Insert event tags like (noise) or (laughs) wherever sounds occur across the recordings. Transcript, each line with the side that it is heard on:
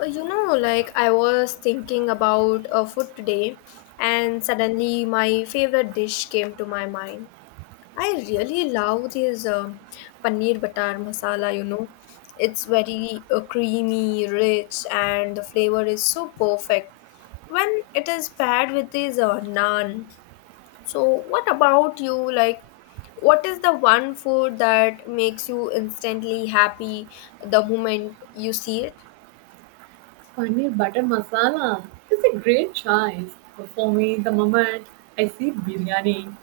left: Like I was thinking about food today, and suddenly my favorite dish came to my mind. I really love this paneer butter masala. It's very creamy, rich, and the flavor is so perfect when it is paired with this naan. So, what about you? Like, what is the one food that makes you instantly happy the moment you see it?
right: Paneer butter masala is a great choice. For me, the moment I see biryani,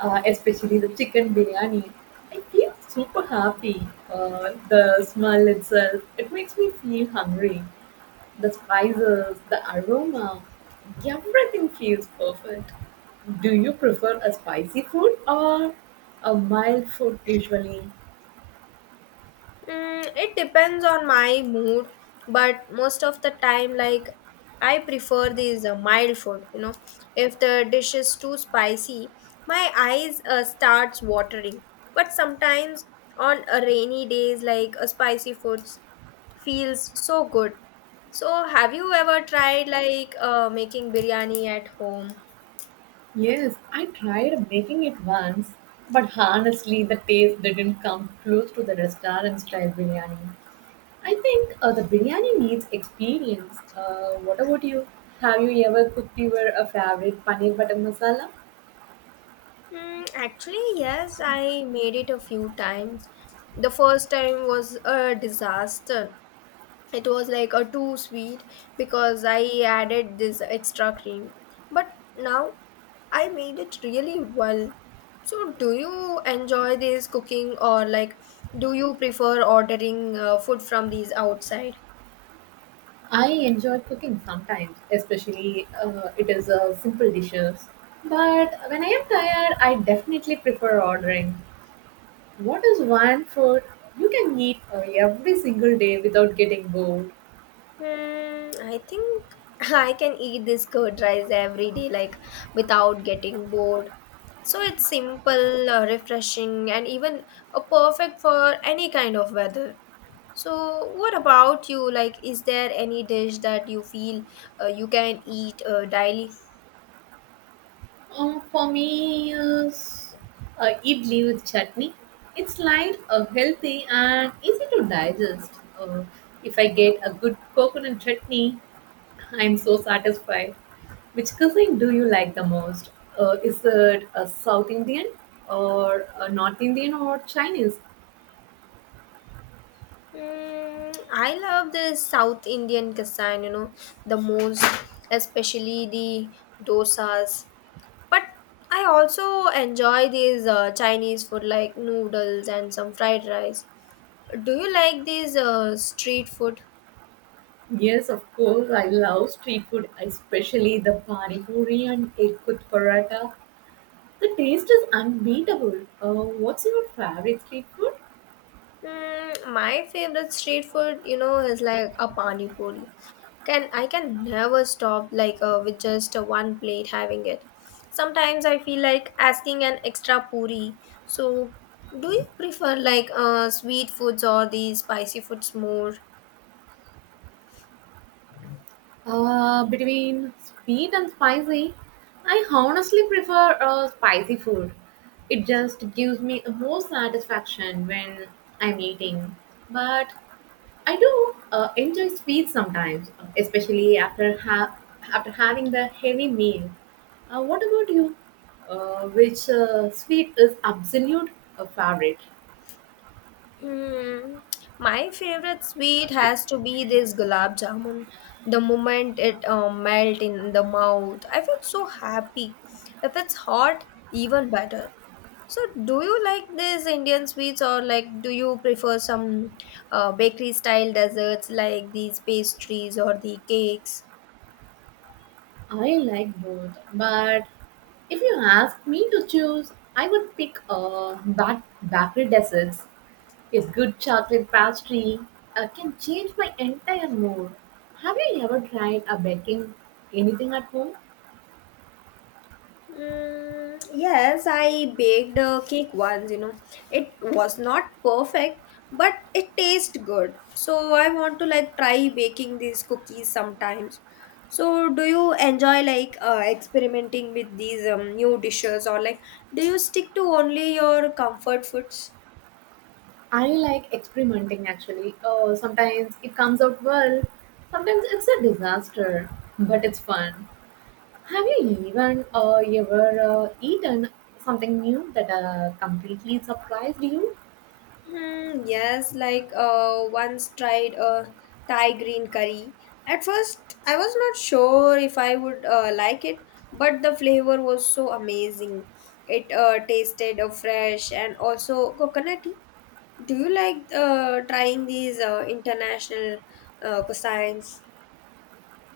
right: especially the chicken biryani, I feel super happy. The smell itself, it makes me feel hungry. The spices, the aroma, everything feels perfect. Do you prefer a spicy food or a mild food usually?
left: Mm, it depends on my mood, but most of the time, like I prefer these mild food. If the dish is too spicy, my eyes starts watering. But sometimes on a rainy days, like a spicy foods feels so good. So, have you ever tried like making biryani at home?
right: Yes, I tried making it once, but honestly, the taste didn't come close to the restaurant style biryani. I think the biryani needs experience. What about you? Have you ever cooked your favorite paneer butter masala?
left: Mm, actually, yes, I made it a few times. The first time was a disaster. It was like a too sweet because I added this extra cream, but now I made it really well. So, do you enjoy this cooking, or like, do you prefer ordering food from these outside?
right: I enjoy cooking sometimes, especially it is simple dishes. But when I am tired, I definitely prefer ordering. What is one food you can eat every single day without getting bored?
left: Hmm, I think (laughs) I can eat this curd rice every day, like without getting bored. So it's simple, refreshing, and even perfect for any kind of weather. So, what about you? Like, is there any dish that you feel you can eat daily?
right: For me, is idli with chutney. It's light, healthy, and easy to digest. Uh, if I get a good coconut chutney, I'm so satisfied. Which cuisine do you like the most? Is it a South Indian or a North Indian or Chinese?
left: Mm, I love the South Indian cuisine, the most, especially the dosas. But I also enjoy these Chinese food like noodles and some fried rice. Do you like these street food?
right: Yes, of course. I love street food, especially the pani puri and egg with paratha. The taste is unbeatable. What's your favorite street food?
left: Mm, my favorite street food, is like a pani puri. Can never stop like with just one plate having it. Sometimes I feel like asking an extra puri. So, do you prefer like sweet foods or the spicy foods more?
right: Between sweet and spicy, I honestly prefer spicy food. It just gives me more satisfaction when I'm eating. But I do enjoy sweet sometimes, especially after having the heavy meal. What about you? Which sweet is absolute favorite?
left: Hmm, my favorite sweet has to be this gulab jamun. The moment it melt in the mouth, I feel so happy. If it's hot, even better. So, do you like this Indian sweets or like do you prefer some bakery style desserts like these pastries or the cakes?
right: I like both, but if you ask me to choose, I would pick bakery desserts. A good chocolate pastry can change my entire mood. Have you ever tried a baking anything at home?
left: Mm, yes, I baked a cake once. It was not perfect, but it tasted good. So I want to like try baking these cookies sometimes. So do you enjoy like experimenting with these new dishes, or like do you stick to only your comfort foods?
right: I like experimenting actually. Oh, sometimes it comes out well, sometimes it's a disaster, but it's fun. Have you even ever eaten something new that completely surprised you?
left: Hmm, yes, like once tried a Thai green curry. At first, I was not sure if I would like it, but the flavor was so amazing. It tasted fresh and also coconutty. Do you like trying these international cuisines?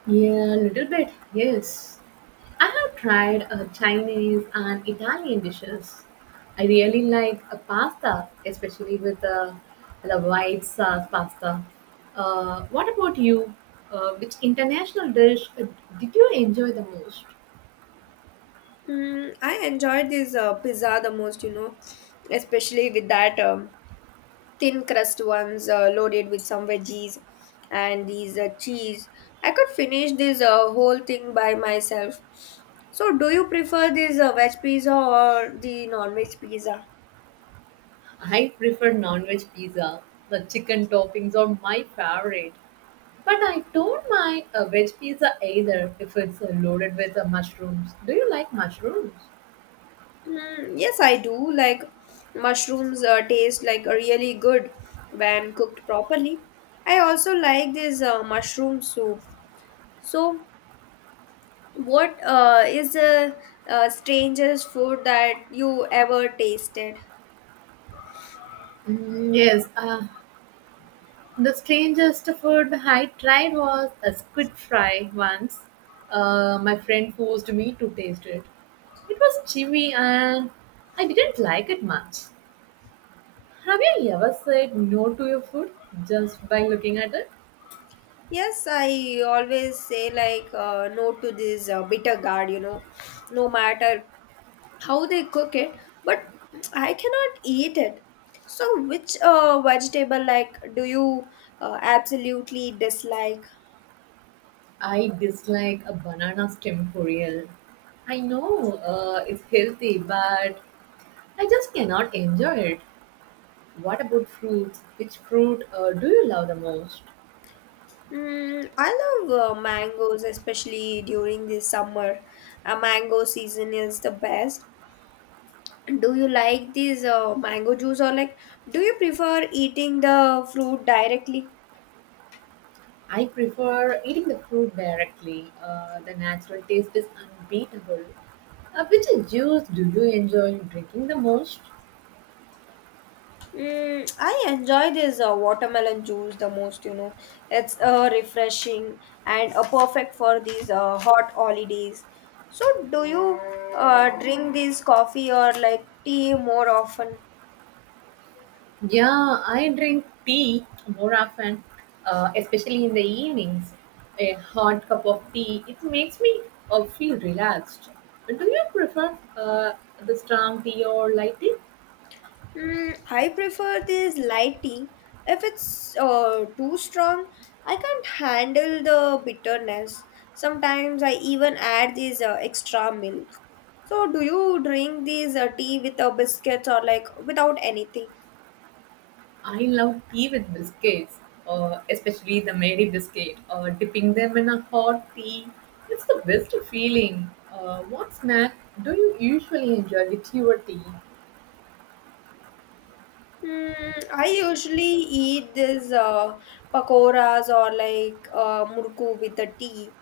right: Yeah, a little bit, yes. I have tried Chinese and Italian dishes. I really like pasta, especially with the white sauce pasta. What about you? Which international dish did you enjoy the most?
left: Hmm, I enjoyed this pizza the most, especially with that thin crust ones loaded with some veggies and these cheese. I could finish this whole thing by myself. So, do you prefer this veg pizza or the non veg pizza?
right: I prefer non-veg pizza. The chicken toppings are my favorite. But I don't mind a veg pizza either if it's loaded with mushrooms. Do you like mushrooms?
left: Mm, yes, I do. Like mushrooms taste like really good when cooked properly. I also like this mushroom soup. So, what is the strangest food that you ever tasted?
right: Mm, yes, the strangest food I tried was a squid fry once. My friend forced me to taste it. It was chewy and I didn't like it much. Have you ever said no to your food just by looking at it?
left: Yes, I always say like no to this bitter gourd, no matter how they cook it, but I cannot eat it. So, which vegetable like do you absolutely dislike?
right: I dislike a banana stem cereal. I know it's healthy, but I just cannot enjoy it. What about fruits? Which fruit do you love the most?
left: Mm, I love mangoes, especially during the summer. Mango season is the best. Do you like these mango juice or like do you prefer eating the fruit directly?
right: I prefer eating the fruit directly. The natural taste is unbeatable. Which juice do you enjoy drinking the most?
left: Mm, I enjoy this watermelon juice the most. It's refreshing and perfect for these hot holidays. So, do you drink this coffee or like tea more often?
right: Yeah, I drink tea more often, especially in the evenings. A hot cup of tea, it makes me feel relaxed. Do you prefer the strong tea or light tea?
left: Mm, I prefer this light tea. If it's too strong, I can't handle the bitterness. Sometimes I even add this extra milk. So, do you drink these tea with a biscuit or like without anything?
right: I love tea with biscuits, especially the Mary biscuit. Dipping them in a hot tea, it's the best feeling. What snack do you usually enjoy with your tea?
left: Mm, I usually eat this pakoras or like murku with the tea.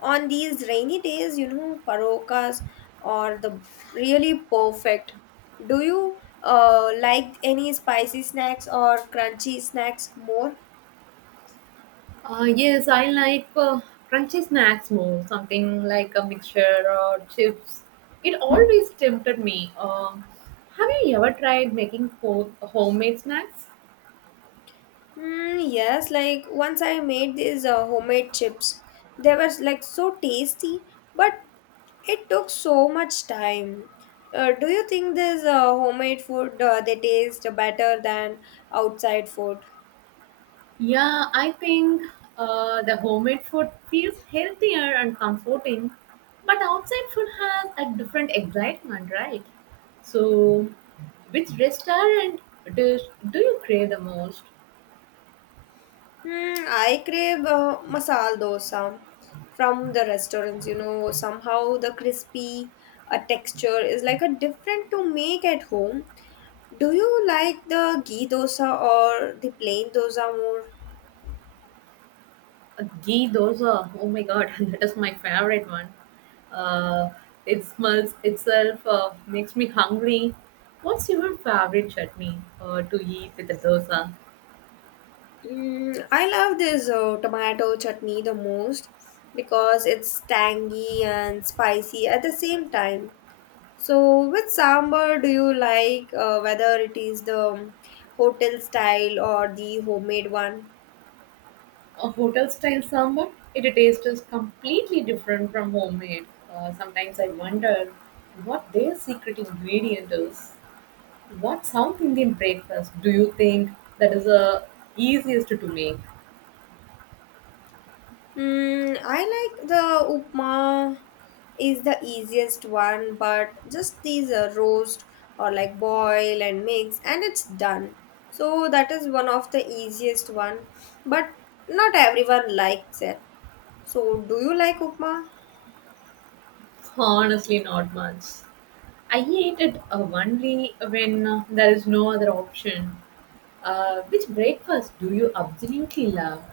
left: On these rainy days, parokas are the really perfect. Do you like any spicy snacks or crunchy snacks more?
right: Yes, I like crunchy snacks more, something like a mixture or chips. It always tempted me. Have you ever tried making homemade snacks?
left: Mm, yes, like once I made these homemade chips. They were like so tasty, but it took so much time. Do you think this homemade food they taste better than outside food?
right: Yeah, I think the homemade food feels healthier and comforting, but outside food has a different excitement, right? So, which restaurant dish do you crave the most?
left: Hmm, I crave masala dosa from the restaurants. Somehow the crispy texture is like a different to make at home. Do you like the ghee dosa or the plain dosa more?
right: Ghee dosa. Oh my god, (laughs) that is my favorite one. Uh, it smells itself, makes me hungry. What's your favorite chutney to eat with the dosa?
left: Mm, I love this tomato chutney the most because it's tangy and spicy at the same time. So, which sambar do you like, whether it is the hotel style or the homemade one?
right: A hotel style sambar; it tastes is completely different from homemade. Sometimes I wonder what their secret ingredient is. What South Indian breakfast do you think that is the easiest to make?
left: Mm, I like the upma is the easiest one, but just these roast or like boil and mix and it's done. So that is one of the easiest one, but not everyone likes it. So do you like upma?
right: Honestly, not much. I eat it only when there is no other option. Which breakfast do you absolutely love?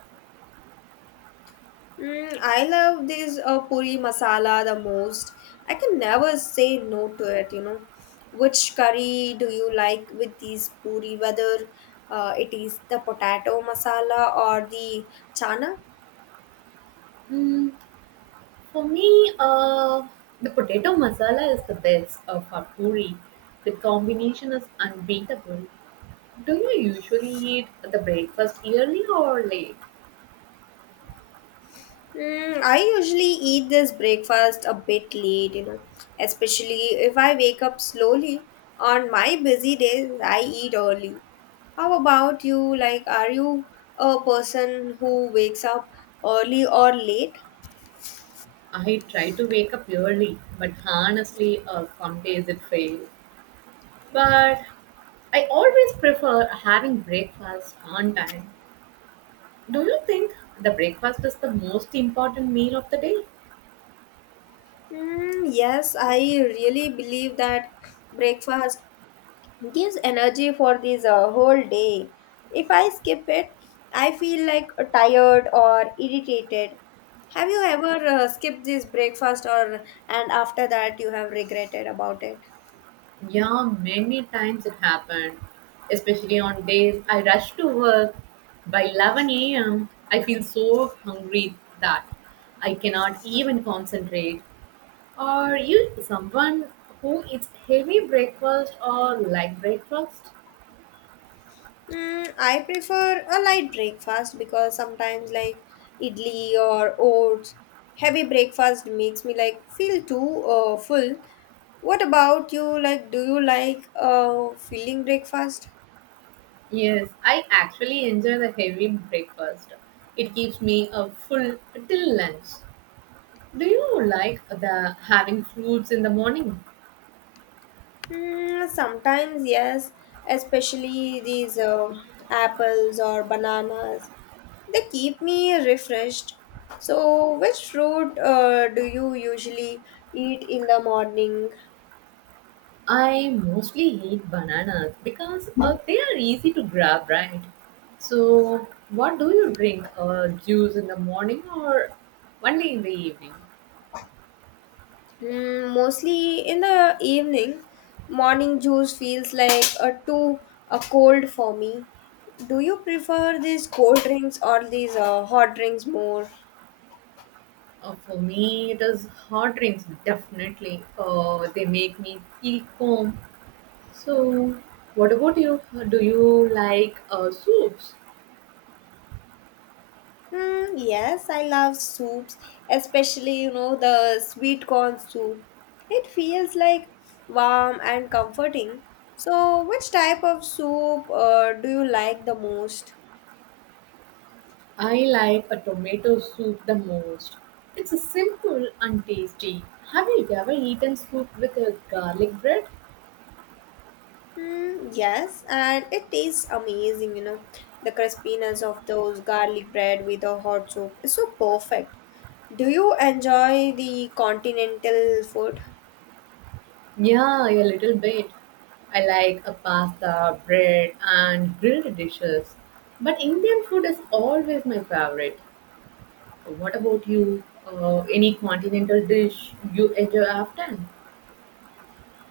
left: Mm, I love this puri masala the most. I can never say no to it. Which curry do you like with these puri, whether it is the potato masala or the chana?
right: Hmm. For me, the potato masala is the best for puri. The combination is unbeatable. Do you usually eat the breakfast early or late?
left: Mm, I usually eat this breakfast a bit late, especially if I wake up slowly. On my busy days, I eat early. How about you? Like, are you a person who wakes up early or late?
right: I try to wake up early, but honestly, some days it fails. But I always prefer having breakfast on time. Do you think the breakfast is the most important meal of the day?
left: Mm, yes, I really believe that breakfast gives energy for this whole day. If I skip it, I feel like tired or irritated. Have you ever skipped this breakfast or and after that you have regretted about it?
right: Yeah, many times it happened, especially on days I rush to work. By 11 a.m., I feel so hungry that I cannot even concentrate. Are you someone who eats heavy breakfast or light breakfast?
left: Mm, I prefer a light breakfast because sometimes like idli or oats, heavy breakfast makes me like feel too full. What about you? Like, do you like filling breakfast?
right: Yes, I actually enjoy the heavy breakfast. It keeps me full till lunch. Do you like the having fruits in the morning?
left: Mm, sometimes yes, especially these apples or bananas. They keep me refreshed. So, which fruit do you usually eat in the morning?
right: I mostly eat bananas because they are easy to grab, right? So, what do you drink? Juice in the morning or only in the evening?
left: Mm, mostly in the evening. Morning juice feels like a too a cold for me. Do you prefer these cold drinks or these hot drinks more?
right: For me, it is hot drinks, definitely. They make me feel calm. So, what about you? Do you like soups?
left: Mm, yes, I love soups, especially the sweet corn soup. It feels like warm and comforting. So, which type of soup do you like the most?
right: I like a tomato soup the most. It's a simple and tasty. Have you ever eaten soup with a garlic bread?
left: Mm, yes, and it tastes amazing. The crispiness of those garlic bread with a hot soup is so perfect. Do you enjoy the continental food?
right: Yeah, a little bit. I like a pasta, bread, and grilled dishes. But Indian food is always my favorite. What about you? Any continental dish you enjoy often?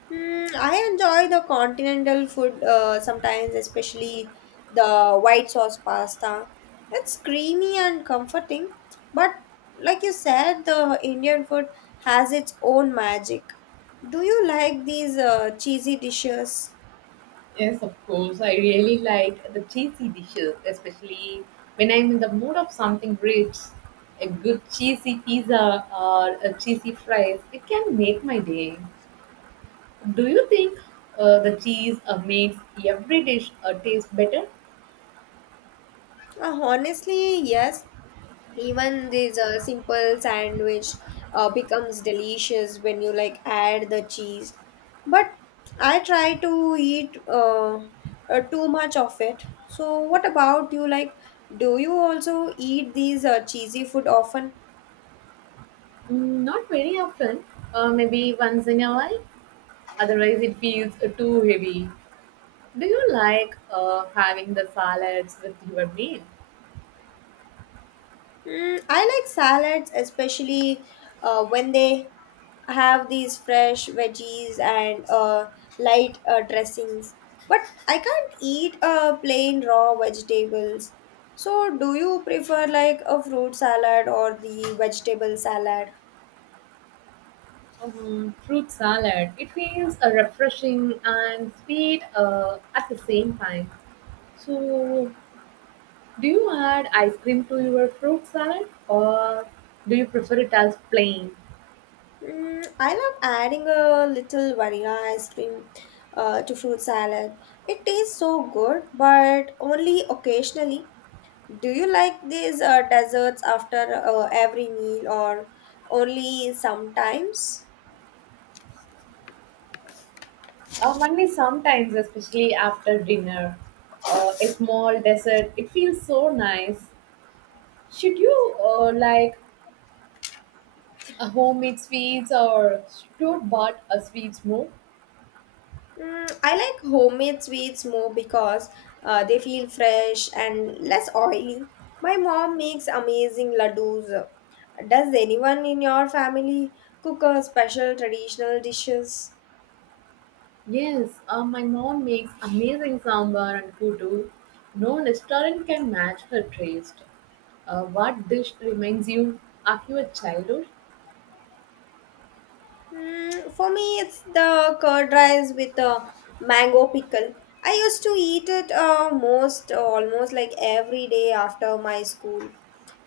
left: Mm, I enjoy the continental food sometimes, especially the white sauce pasta. It's creamy and comforting, but like you said, the Indian food has its own magic. Do you like these cheesy dishes?
right: Yes, of course. I really like the cheesy dishes, especially when I'm in the mood of something rich. A good cheesy pizza or a cheesy fries, it can make my day. Do you think the cheese makes every dish taste better?
left: Honestly, yes. Even this simple sandwich becomes delicious when you like add the cheese. But I try to eat too much of it. So what about you? Like, do you also eat these cheesy food often?
right: Mm, not very often, maybe once in a while. Otherwise, it feels too heavy. Do you like having the salads with your meal?
left: Mm, I like salads, especially when they have these fresh veggies and light dressings. But I can't eat plain raw vegetables. So, do you prefer like a fruit salad or the vegetable salad?
right: Fruit salad. It feels refreshing and sweet at the same time. So, do you add ice cream to your fruit salad or do you prefer it as plain?
left: Mm, I love adding a little vanilla ice cream to fruit salad. It tastes so good, but only occasionally. Do you like these desserts after every meal or only sometimes?
right: Only sometimes, especially after dinner. A small dessert. It feels so nice. Should you like a homemade sweets or should bought a sweets more?
left: Mm, I like homemade sweets more because they feel fresh and less oily. My mom makes amazing ladoos. Does anyone in your family cook a special traditional dishes?
right: Yes, my mom makes amazing sambar and kudu. No restaurant can match her taste. What dish reminds you of your childhood?
left: Mm, for me, it's the curd rice with a mango pickle. I used to eat it most almost like every day after my school.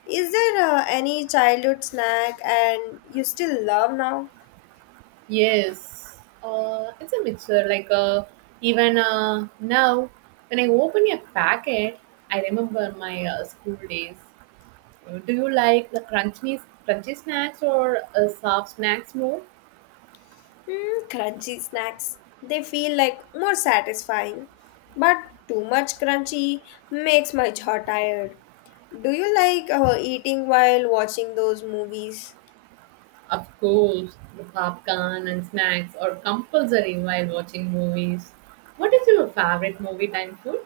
left: Is there any childhood snack and you still love now?
right: Yes, it's a mixture. Like even now, when I open a packet, I remember my school days. Do you like the crunchy snacks or soft snacks more?
left: Mm, crunchy snacks. They feel like more satisfying, but too much crunchy makes my jaw tired. Do you like eating while watching those movies?
right: Of course, the popcorn and snacks are compulsory while watching movies. What is your favorite movie time food?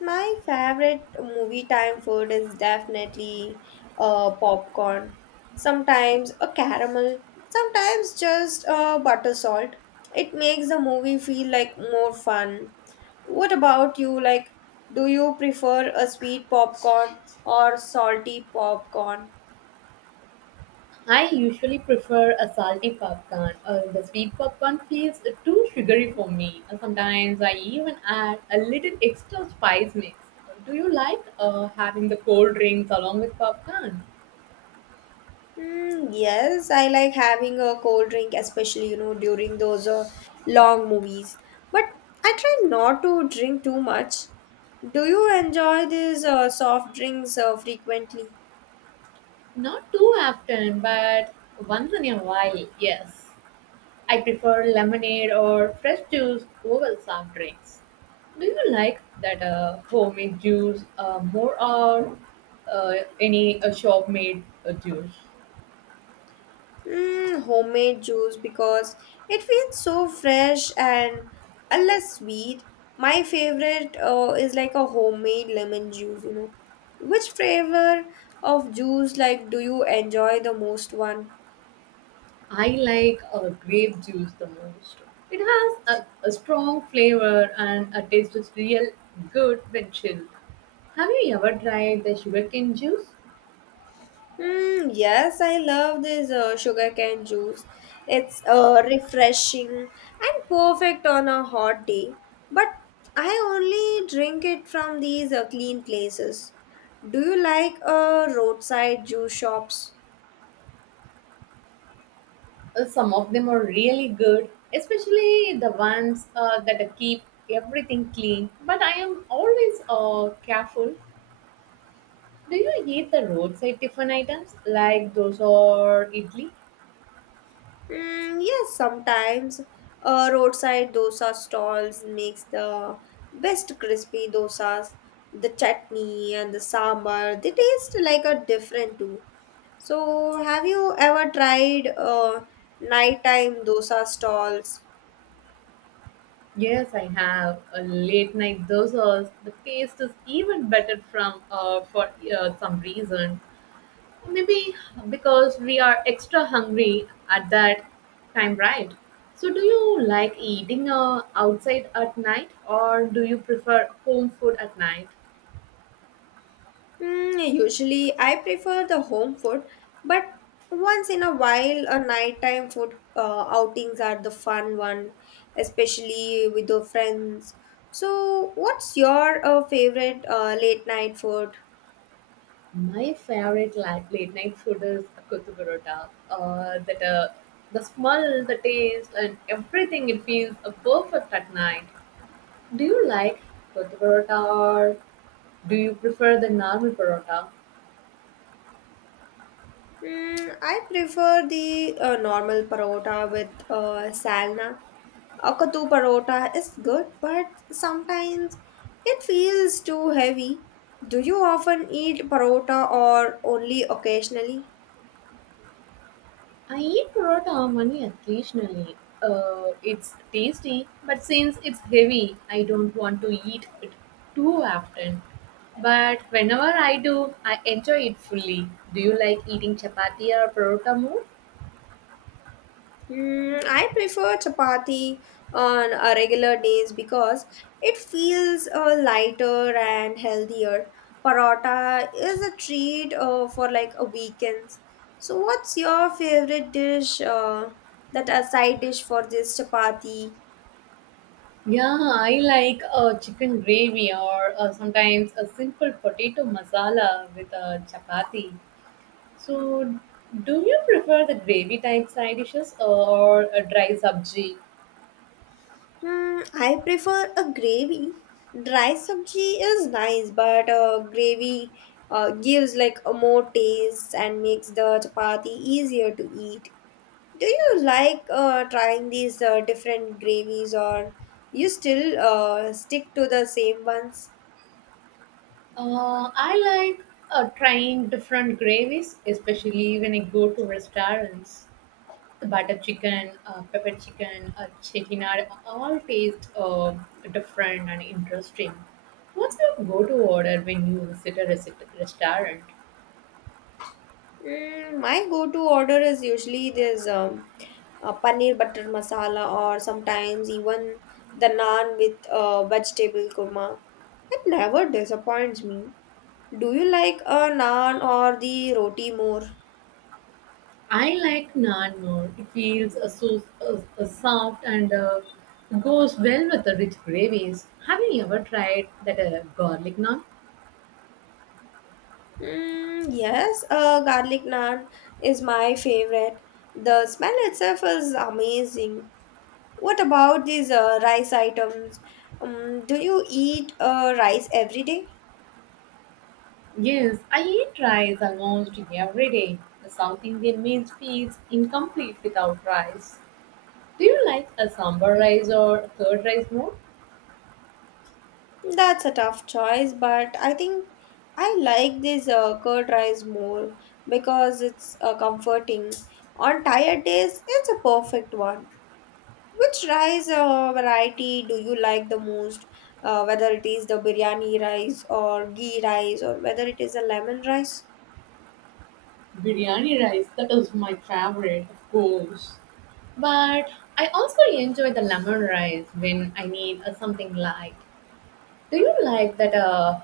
left: My favorite movie time food is definitely popcorn. Sometimes a caramel, sometimes just butter salt. It makes the movie feel like more fun. What about you? Like, do you prefer a sweet popcorn or salty popcorn?
right: I usually prefer a salty popcorn. The sweet popcorn feels too sugary for me. Sometimes I even add a little extra spice mix. Do you like having the cold drinks along with popcorn?
left: Mm, yes, I like having a cold drink, especially, during those long movies. But I try not to drink too much. Do you enjoy these soft drinks frequently?
right: Not too often, but once in a while, yes. I prefer lemonade or fresh juice over soft drinks. Do you like that homemade juice uh, more or uh, any uh, shop made juice?
left: Mm, homemade juice because it feels so fresh and a less sweet. My favorite is like a homemade lemon juice. Which flavor of juice like do you enjoy the most one?
right: I like grape juice the most. It has a strong flavor and a taste is real good when chilled. Have you ever tried the sugarcane juice?
left: Mm, yes, I love this sugarcane juice. It's refreshing and perfect on a hot day. But I only drink it from these clean places. Do you like roadside juice shops?
right: Some of them are really good, especially the ones that keep everything clean. But I am always careful. Do you eat the roadside tiffin items like those or idli?
left: Mm, yes, sometimes. Roadside dosa stalls makes the best crispy dosas. The chutney and the sambar, they taste like a different too. So, have you ever tried nighttime dosa stalls?
right: Yes, I have a late night dosas. The taste is even better from for some reason. Maybe because we are extra hungry at that time, right? So, do you like eating outside at night or do you prefer home food at night?
left: Usually, I prefer the home food, but once in a while, a nighttime food outings are the fun one, especially with the friends. So, what's your favorite late night food?
right: My favorite like, late night food is kuttu parota. That the smell, the taste, and everything it feels perfect at night. Do you like kuttu parota or do you prefer the normal parota?
left: I prefer the normal parota with salna. Akatu parota is good, but sometimes it feels too heavy. Do you often eat parota or only occasionally?
right: I eat parotta only occasionally. It's tasty, but since it's heavy, I don't want to eat it too often. But whenever I do, I enjoy it fully. Do you like eating chapati or parotta more?
left: I prefer chapati on a regular days because it feels lighter and healthier. Parotta is a treat for like a weekends. So, what's your favorite dish? That a side dish for this chapati?
right: Yeah, I like chicken gravy or sometimes a simple potato masala with a chapati. So, do you prefer the gravy type side dishes or a dry sabji?
left: I prefer a gravy. Dry sabji is nice, but gravy gives like a more taste and makes the chapati easier to eat. Do you like trying these different gravies or you still stick to the same ones?
right: I like trying different gravies, especially when I go to restaurants. The butter chicken, pepper chicken, chettinad all taste different and interesting. What's your go-to order when you visit a restaurant?
left: My go-to order is usually this paneer butter masala or sometimes even the naan with vegetable kurma. It never disappoints me. Do you like a naan or the roti more?
right: I like naan more. It feels so soft and goes well with the rich gravies. Have you ever tried that garlic naan?
left: Yes, garlic naan is my favorite. The smell itself is amazing. What about these rice items? Do you eat rice every day?
right: Yes, I eat rice almost every day. The South Indian meal feels incomplete without rice. Do you like a sambar rice or a curd rice more?
left: That's a tough choice, but I think I like this curd rice more because it's comforting. On tired days, it's a perfect one. Which rice variety do you like the most? Whether it is the biryani rice or ghee rice or whether it is a lemon rice?
right: Biryani rice, that is my favorite, of course. But I also enjoy the lemon rice when I need something light. Do you like that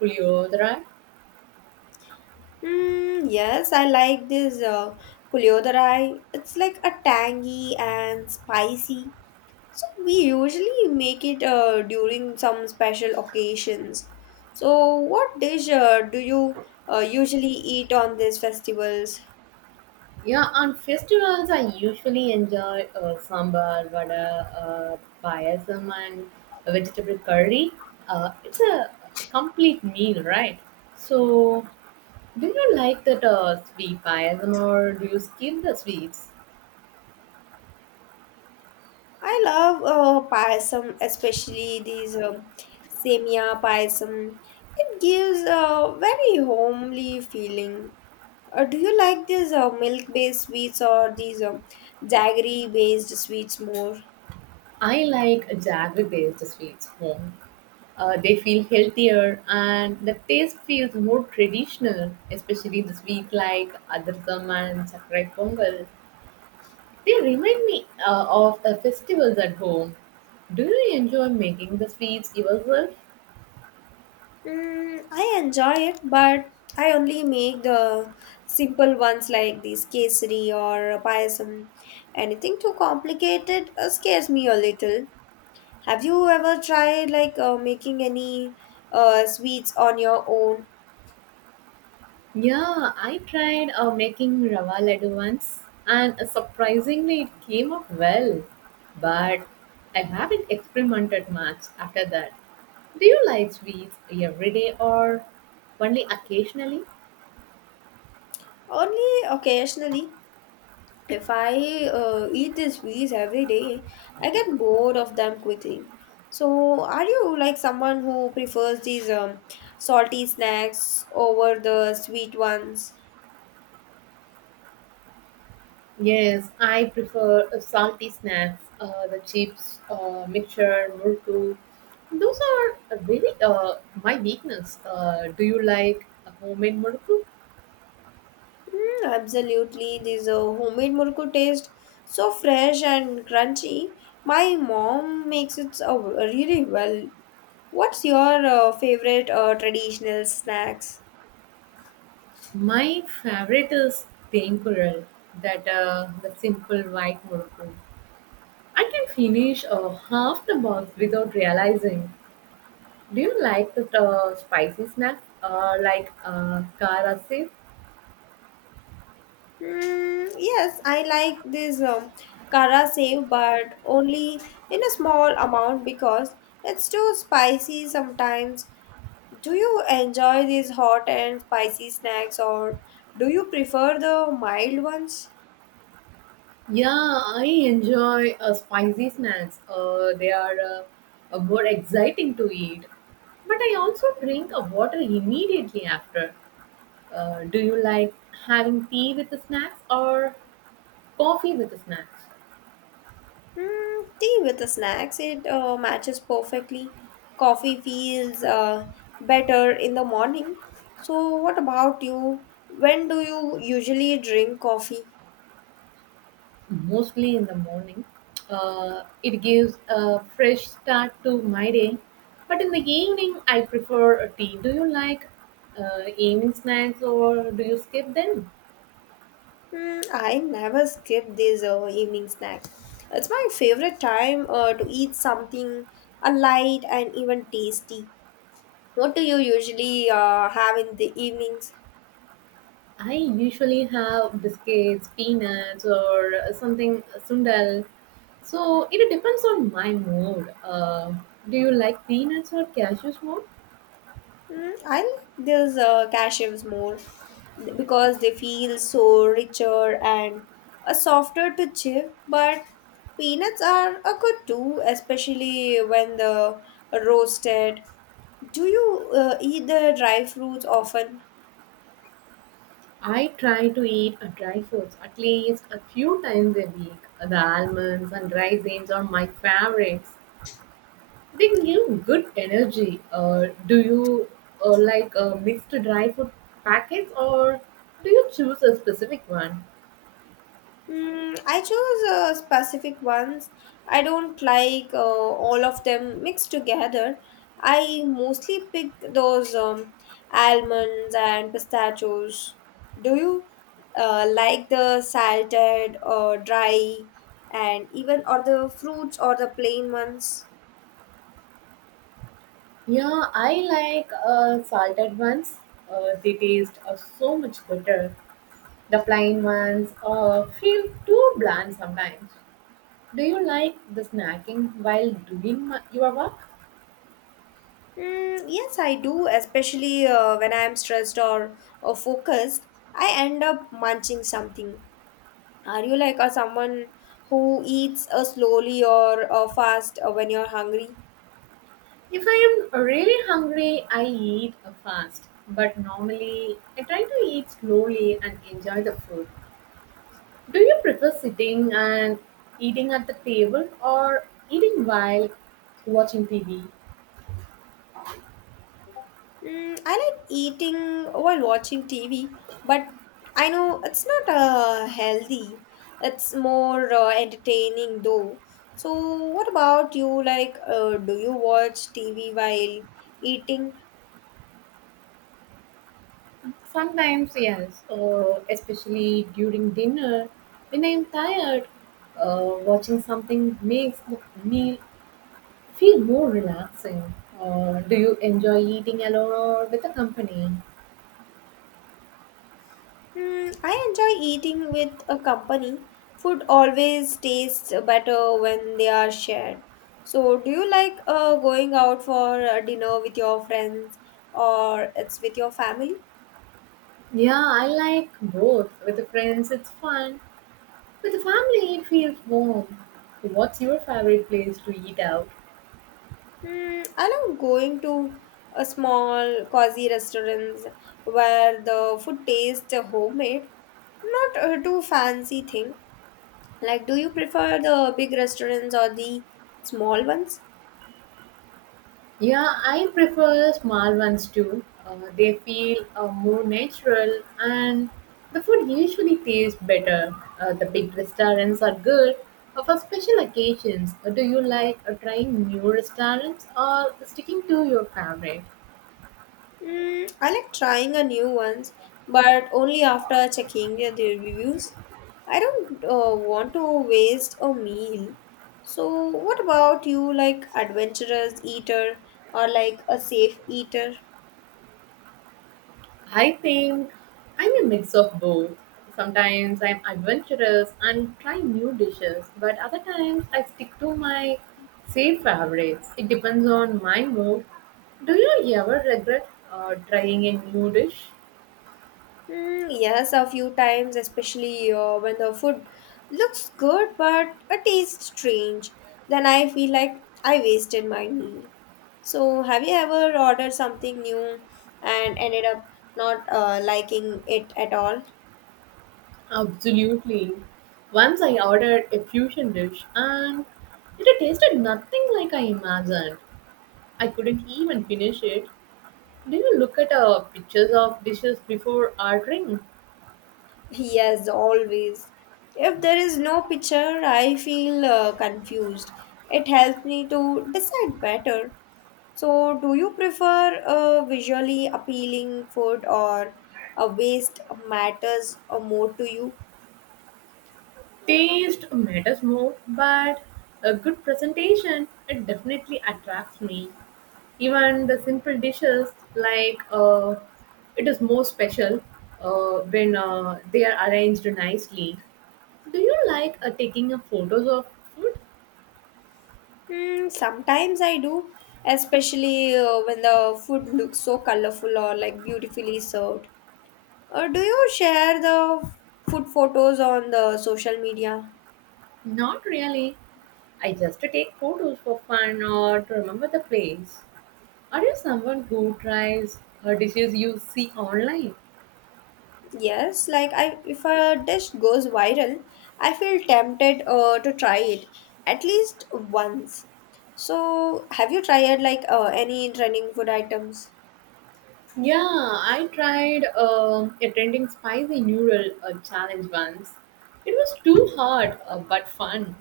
right: puliyodra?
left: Yes, I like this puliodarai. It's like a tangy and spicy. So we usually make it during some special occasions. So what dish do you usually eat on these festivals?
right: Yeah, on festivals, I usually enjoy sambar, vada, payasam, and a vegetable curry. It's a complete meal, right? So, do you like that sweet payasam or do you skip the sweets?
left: I love payasam, especially these semia payasam. It gives a very homely feeling. Do you like these milk-based sweets or these jaggery-based sweets more?
right: I like jaggery based sweets more. They feel healthier and the taste feels more traditional, especially the sweet like adrasam and sakrai pongal. They remind me of the festivals at home. Do you enjoy making the sweets yourself?
left: I enjoy it, but I only make the simple ones like these kesari or payasam. Anything too complicated scares me a little. Have you ever tried like making any sweets on your own?
right: Yeah, I tried making rava laddu once, and surprisingly, it came out well. But I haven't experimented much after that. Do you like sweets every day or only occasionally?
left: Only occasionally. If I eat these sweets every day, I get bored of them quickly. So, are you like someone who prefers these salty snacks over the sweet ones?
right: Yes, I prefer salty snacks, the chips, mixture, murku. Those are really my weakness. Do you like homemade murku?
left: Absolutely. These homemade murku taste so fresh and crunchy. My mom makes it really well. What's your favorite traditional snacks?
right: My favorite is temporal, that the simple white murku. I can finish half the box without realizing. Do you like the spicy snacks like kara sev?
left: Yes, I like this kara save, but only in a small amount because it's too spicy sometimes. Do you enjoy these hot and spicy snacks, or do you prefer the mild ones?
right: Yeah, I enjoy spicy snacks. They are more exciting to eat. But I also drink water immediately after. Do you like having tea with the snacks or coffee with the snacks?
left: Tea with the snacks. It matches perfectly. Coffee feels better in the morning. So, what about you? When do you usually drink coffee?
right: Mostly in the morning. It gives a fresh start to my day. But in the evening, I prefer a tea. Do you like evening snacks or do you skip them?
left: I never skip this evening snack. It's my favorite time to eat something light and even tasty. What do you usually have in the evenings?
right: I usually have biscuits, peanuts, or something sundal. So it depends on my mood. Do you like peanuts or cashews more?
left: I like those cashews more because they feel so richer and softer to chip. But peanuts are a good too, especially when the roasted. Do you eat the dry fruits often?
right: I try to eat dry fruits at least a few times a week. The almonds and raisins are my favorites. They give good energy. Do you like mixed dry fruit packets or do you choose a specific one?
left: I chose specific ones. I don't like all of them mixed together. I mostly pick those almonds and pistachios. Do you like the salted or dry and even or the fruits or the plain ones?
right: Yeah, I like salted ones. They taste so much better. The plain ones feel too bland sometimes. Do you like the snacking while doing your work?
left: Yes, I do, especially when I'm stressed or focused. I end up munching something. Are you like a someone who eats slowly or fast when you're hungry?
right: If I am really hungry, I eat fast. But normally, I try to eat slowly and enjoy the food. Do you prefer sitting and eating at the table or eating while watching TV?
left: I like eating while watching TV, but I know it's not healthy. It's more entertaining though. So, what about you? Like, do you watch TV while eating?
right: Sometimes, yes, especially during dinner, when I'm tired, watching something makes the meal feel more relaxing. Do you enjoy eating alone or with a company?
left: I enjoy eating with a company. Food always tastes better when they are shared. So, do you like going out for dinner with your friends or it's with your family?
right: Yeah, I like both. With the friends, it's fun. With the family, it feels warm. What's your favorite place to eat out?
left: I love going to a small cozy restaurants where the food tastes homemade, not too fancy thing. Like, do you prefer the big restaurants or the small ones?
right: Yeah, I prefer small ones too. They feel more natural and the food usually tastes better. The big restaurants are good for special occasions. Do you like trying new restaurants or sticking to your favorite?
left: I like trying a new ones, but only after checking the reviews. I don't want to waste a meal. So, what about you, like adventurous eater or like a safe eater?
right: I think I'm a mix of both. Sometimes I'm adventurous and try new dishes, but other times I stick to my safe favorites. It depends on my mood. Do you ever regret trying a new dish?
left: Yes, a few times, especially when the food looks good but it tastes strange. Then I feel like I wasted my meal. So, have you ever ordered something new and ended up not liking it at all? (laughs)
right: Absolutely. Once I ordered a fusion dish and it tasted nothing like I imagined. I couldn't even finish it. Do you look at pictures of dishes before ordering?
left: Yes, always. If there is no picture, I feel confused. It helps me to decide better. So, do you prefer a visually appealing food or a waste matters more to you?
right: Taste matters more, but a good presentation it definitely attracts me. Even the simple dishes like, it is more special when they are arranged nicely. Do you like taking a photos of food?
left: Sometimes I do, especially when the food looks so colorful or like beautifully served. Or do you share the food photos on the social media?
right: Not really. I just take photos for fun or to remember the place. Are you someone who tries dishes you see online?
left: Yes, like I if a dish goes viral, I feel tempted to try it at least once. So, have you tried like any trending food items?
right: Yeah, I tried attending spicy noodle challenge once. It was too hard but fun.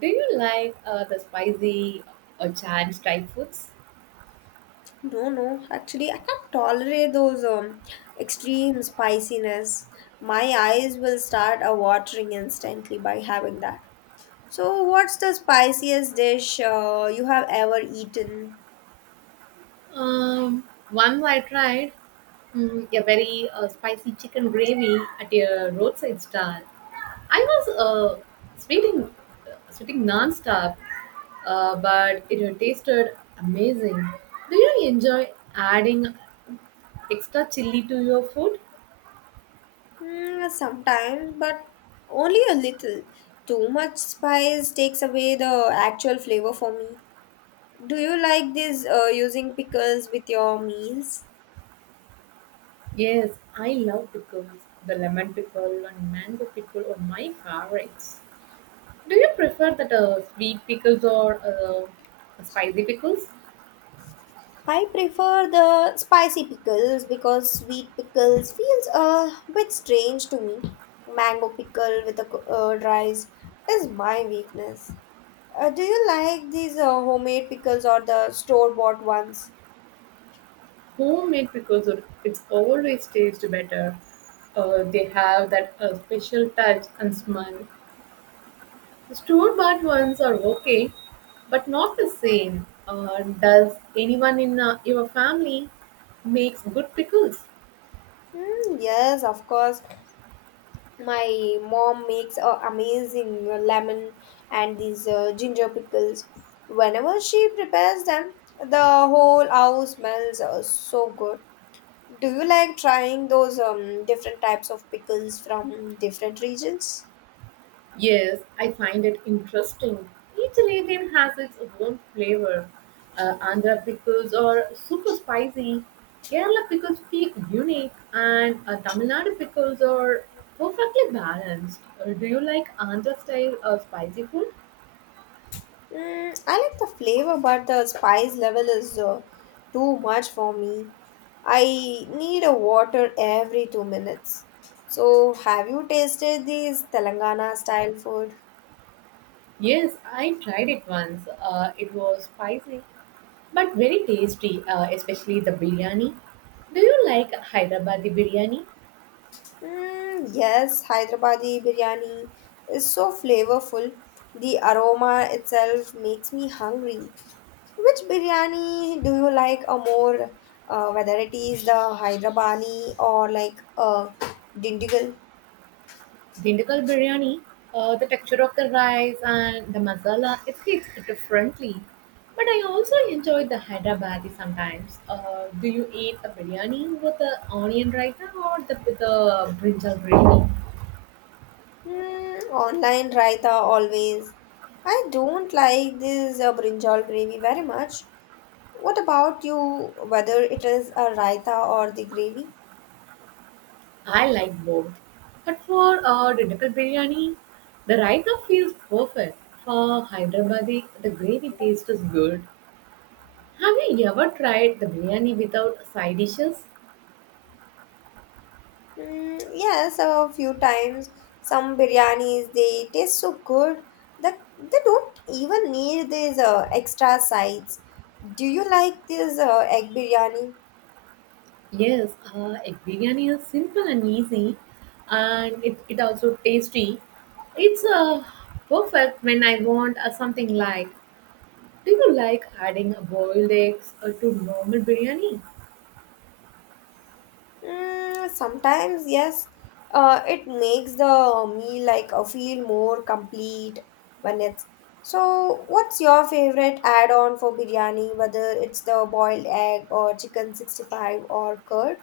right: Do you like the spicy challenge type foods?
left: No, no. Actually, I can't tolerate those extreme spiciness. My eyes will start watering instantly by having that. So, what's the spiciest dish you have ever eaten?
right: Um, Once I tried a very spicy chicken gravy at a roadside stall. I was sweating, sweating non-stop, but it tasted amazing. Do you enjoy adding extra chili to your food?
left: Sometimes, but only a little. Too much spice takes away the actual flavor for me. Do you like this using pickles with your meals?
right: Yes, I love pickles. The lemon pickle and mango pickle are my favorites. Do you prefer that sweet pickles or spicy pickles?
left: I prefer the spicy pickles because sweet pickles feels a bit strange to me. Mango pickle with rice is my weakness. Do you like these homemade pickles or the store bought ones?
right: Homemade pickles are it's always taste better. They have that special touch and smell. The store-bought ones are okay, but not the same. Does anyone in your family makes good pickles?
left: Yes, of course. My mom makes amazing lemon and these ginger pickles. Whenever she prepares them, the whole house smells so good. Do you like trying those different types of pickles from different regions?
right: Yes, I find it interesting. Each region has its own flavor. Andhra pickles are super spicy. Kerala pickles feel unique, and Tamil Nadu pickles are perfectly balanced. Do you like Andhra style spicy food?
left: I like the flavor, but the spice level is too much for me. I need a water every 2 minutes. So, have you tasted these Telangana style food?
right: Yes, I tried it once. It was spicy, but very tasty, especially the biryani. Do you like Hyderabadi biryani?
left: Yes, Hyderabadi biryani is so flavorful. The aroma itself makes me hungry. Which biryani do you like a more, whether it is the Hyderabadi or like a Dindigul?
right: Dindigul biryani, the texture of the rice and the masala, it hits differently. But I also enjoy the Hyderabadi sometimes. Do you eat a biryani with the onion raita with the brinjal biryani?
left: Online raita always. I don't like this brinjal gravy very much. What about you, whether it is a raita or the gravy?
right: I like both. But for Dindigul biryani, the raita feels perfect. For Hyderabadi, the gravy taste is good. Have you ever tried the biryani without side dishes?
left: Yes, a few times. Some biryanis they taste so good that they don't even need these extra sides. Do you like this egg biryani?
right: Yes, egg biryani is simple and easy, and it also tasty. It's perfect when I want something like. Do you like adding a boiled eggs to normal biryani?
left: Sometimes yes. It makes the meal like feel more complete when it's. So, what's your favorite add-on for biryani? Whether it's the boiled egg or chicken 65 or curd?